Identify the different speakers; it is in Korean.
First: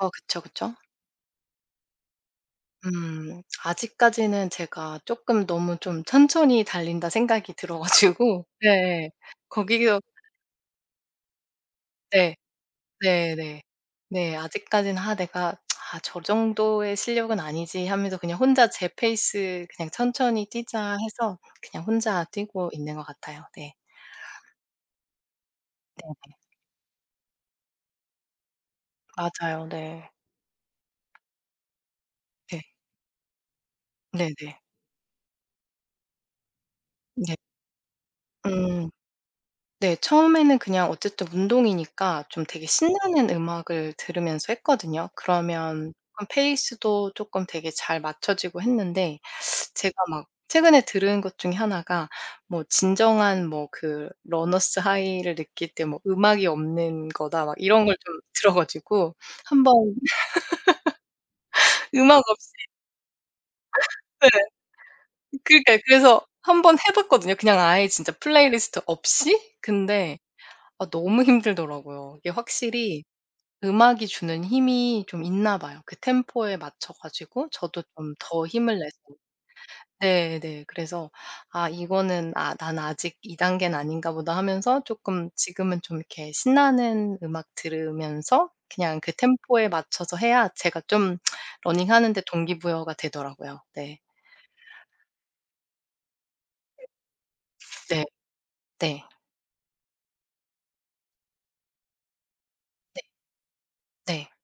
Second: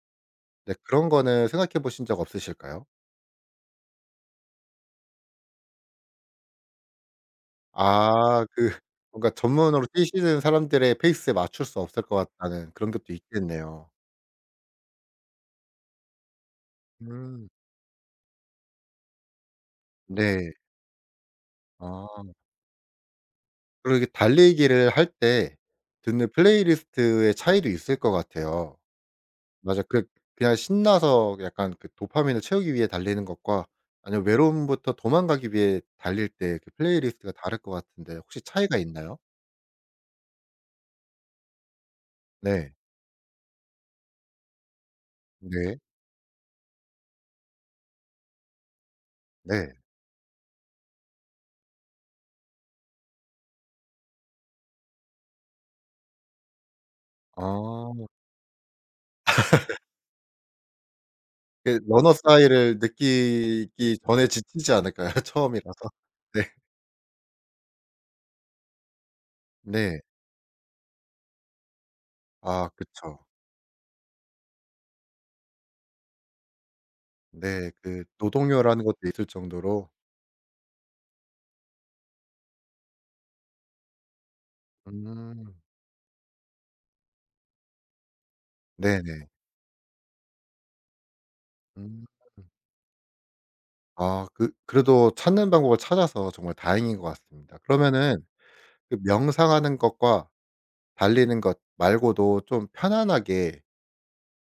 Speaker 1: 어 그쵸,
Speaker 2: 네
Speaker 1: 그쵸.
Speaker 2: 그런 거는 생각해 보신 적 없으실까요?
Speaker 1: 음. 아직까지는 제가 쪼끔 너무 좀 천천히 달린다 생각이 들어 가지고
Speaker 2: 아. 그
Speaker 1: 예예.
Speaker 2: 뭔가 '전문으로
Speaker 1: 거기어
Speaker 2: 뛰시는 사람들의 페이스에 맞출 수 없을 것
Speaker 1: 네.
Speaker 2: 같다.'는 그런 것도
Speaker 1: 네네.
Speaker 2: 있겠네요.
Speaker 1: 네 아직까지는 '아 내가 아 저 정도의 실력은
Speaker 2: 음.
Speaker 1: 아니지.' 하면서 그냥 혼자 제 페이스 '그냥 천천히
Speaker 2: 네.
Speaker 1: 뛰자.' 해서 그냥 혼자
Speaker 2: 아.
Speaker 1: 뛰고 있는 것 같아요. 네.
Speaker 2: 그리고 이렇게 달리기를 할 때
Speaker 1: 네네.
Speaker 2: 듣는 플레이리스트의 차이도 있을 것 같아요.
Speaker 1: 맞아요.
Speaker 2: 맞아. 그
Speaker 1: 네.
Speaker 2: 그냥 신나서 약간 그 도파민을
Speaker 1: 네.
Speaker 2: 채우기 위해 달리는 것과 아니면
Speaker 1: 네네.
Speaker 2: 외로움부터 도망가기 위해 달릴 때 그 플레이리스트가
Speaker 1: 네.
Speaker 2: 다를 것 같은데 혹시 차이가
Speaker 1: 음.
Speaker 2: 있나요?
Speaker 1: 네 처음에는 그냥 어쨌든 운동이니까 좀 되게
Speaker 2: 네.
Speaker 1: 신나는 음악을 들으면서 했거든요.
Speaker 2: 네.
Speaker 1: 그러면 그런 페이스도 쪼끔 되게 잘 맞춰지고 했는데
Speaker 2: 네.
Speaker 1: 제가 막 최근에 들은 것 중에 하나가 뭐 "진정한 뭐 그 러너스 하이를 느낄 때 뭐 음악이 없는 거다." 막 이런 걸
Speaker 2: 아.
Speaker 1: 좀 들어 가지고 한번
Speaker 2: 그게 러너스
Speaker 1: 음악 없이
Speaker 2: 하이를 느끼기 전에
Speaker 1: 네.
Speaker 2: 지치지 않을까요?
Speaker 1: 그러니까요.
Speaker 2: 처음이라서.
Speaker 1: 그래서
Speaker 2: 네.
Speaker 1: 1 번 해 봤거든요 그냥 아예 진짜 플레이리스트 없이.
Speaker 2: 네.
Speaker 1: 근데 아 너무 힘들더라고요. 이게
Speaker 2: 아
Speaker 1: 확실히
Speaker 2: 그쵸.
Speaker 1: 음악이 주는 힘이 좀 있나 봐요. 그 템포에 맞춰 가지고
Speaker 2: 네
Speaker 1: 저도
Speaker 2: 그
Speaker 1: 좀 더 힘을
Speaker 2: 노동요라는
Speaker 1: 내서
Speaker 2: 것도 있을 정도로.
Speaker 1: 네네 그래서 '아 이거는 아 난 아직 이 단계는 아닌가 보다.' 하면서 쪼끔
Speaker 2: 음.
Speaker 1: 지금은 좀 이렇게 신나는 음악 들으면서 그냥 그
Speaker 2: 네네.
Speaker 1: 템포에 맞춰서 해야 제가 좀
Speaker 2: 음.
Speaker 1: 러닝하는 데 동기부여가 되더라고요. 네.
Speaker 2: 아 그 그래도 찾는 방법을 찾아서 정말
Speaker 1: 이
Speaker 2: 다행인 것 같습니다.
Speaker 1: 네.
Speaker 2: 그러면은 그
Speaker 1: 네.
Speaker 2: 명상하는 것과 달리는 것 말고도 좀
Speaker 1: 네.
Speaker 2: 편안하게
Speaker 1: 네.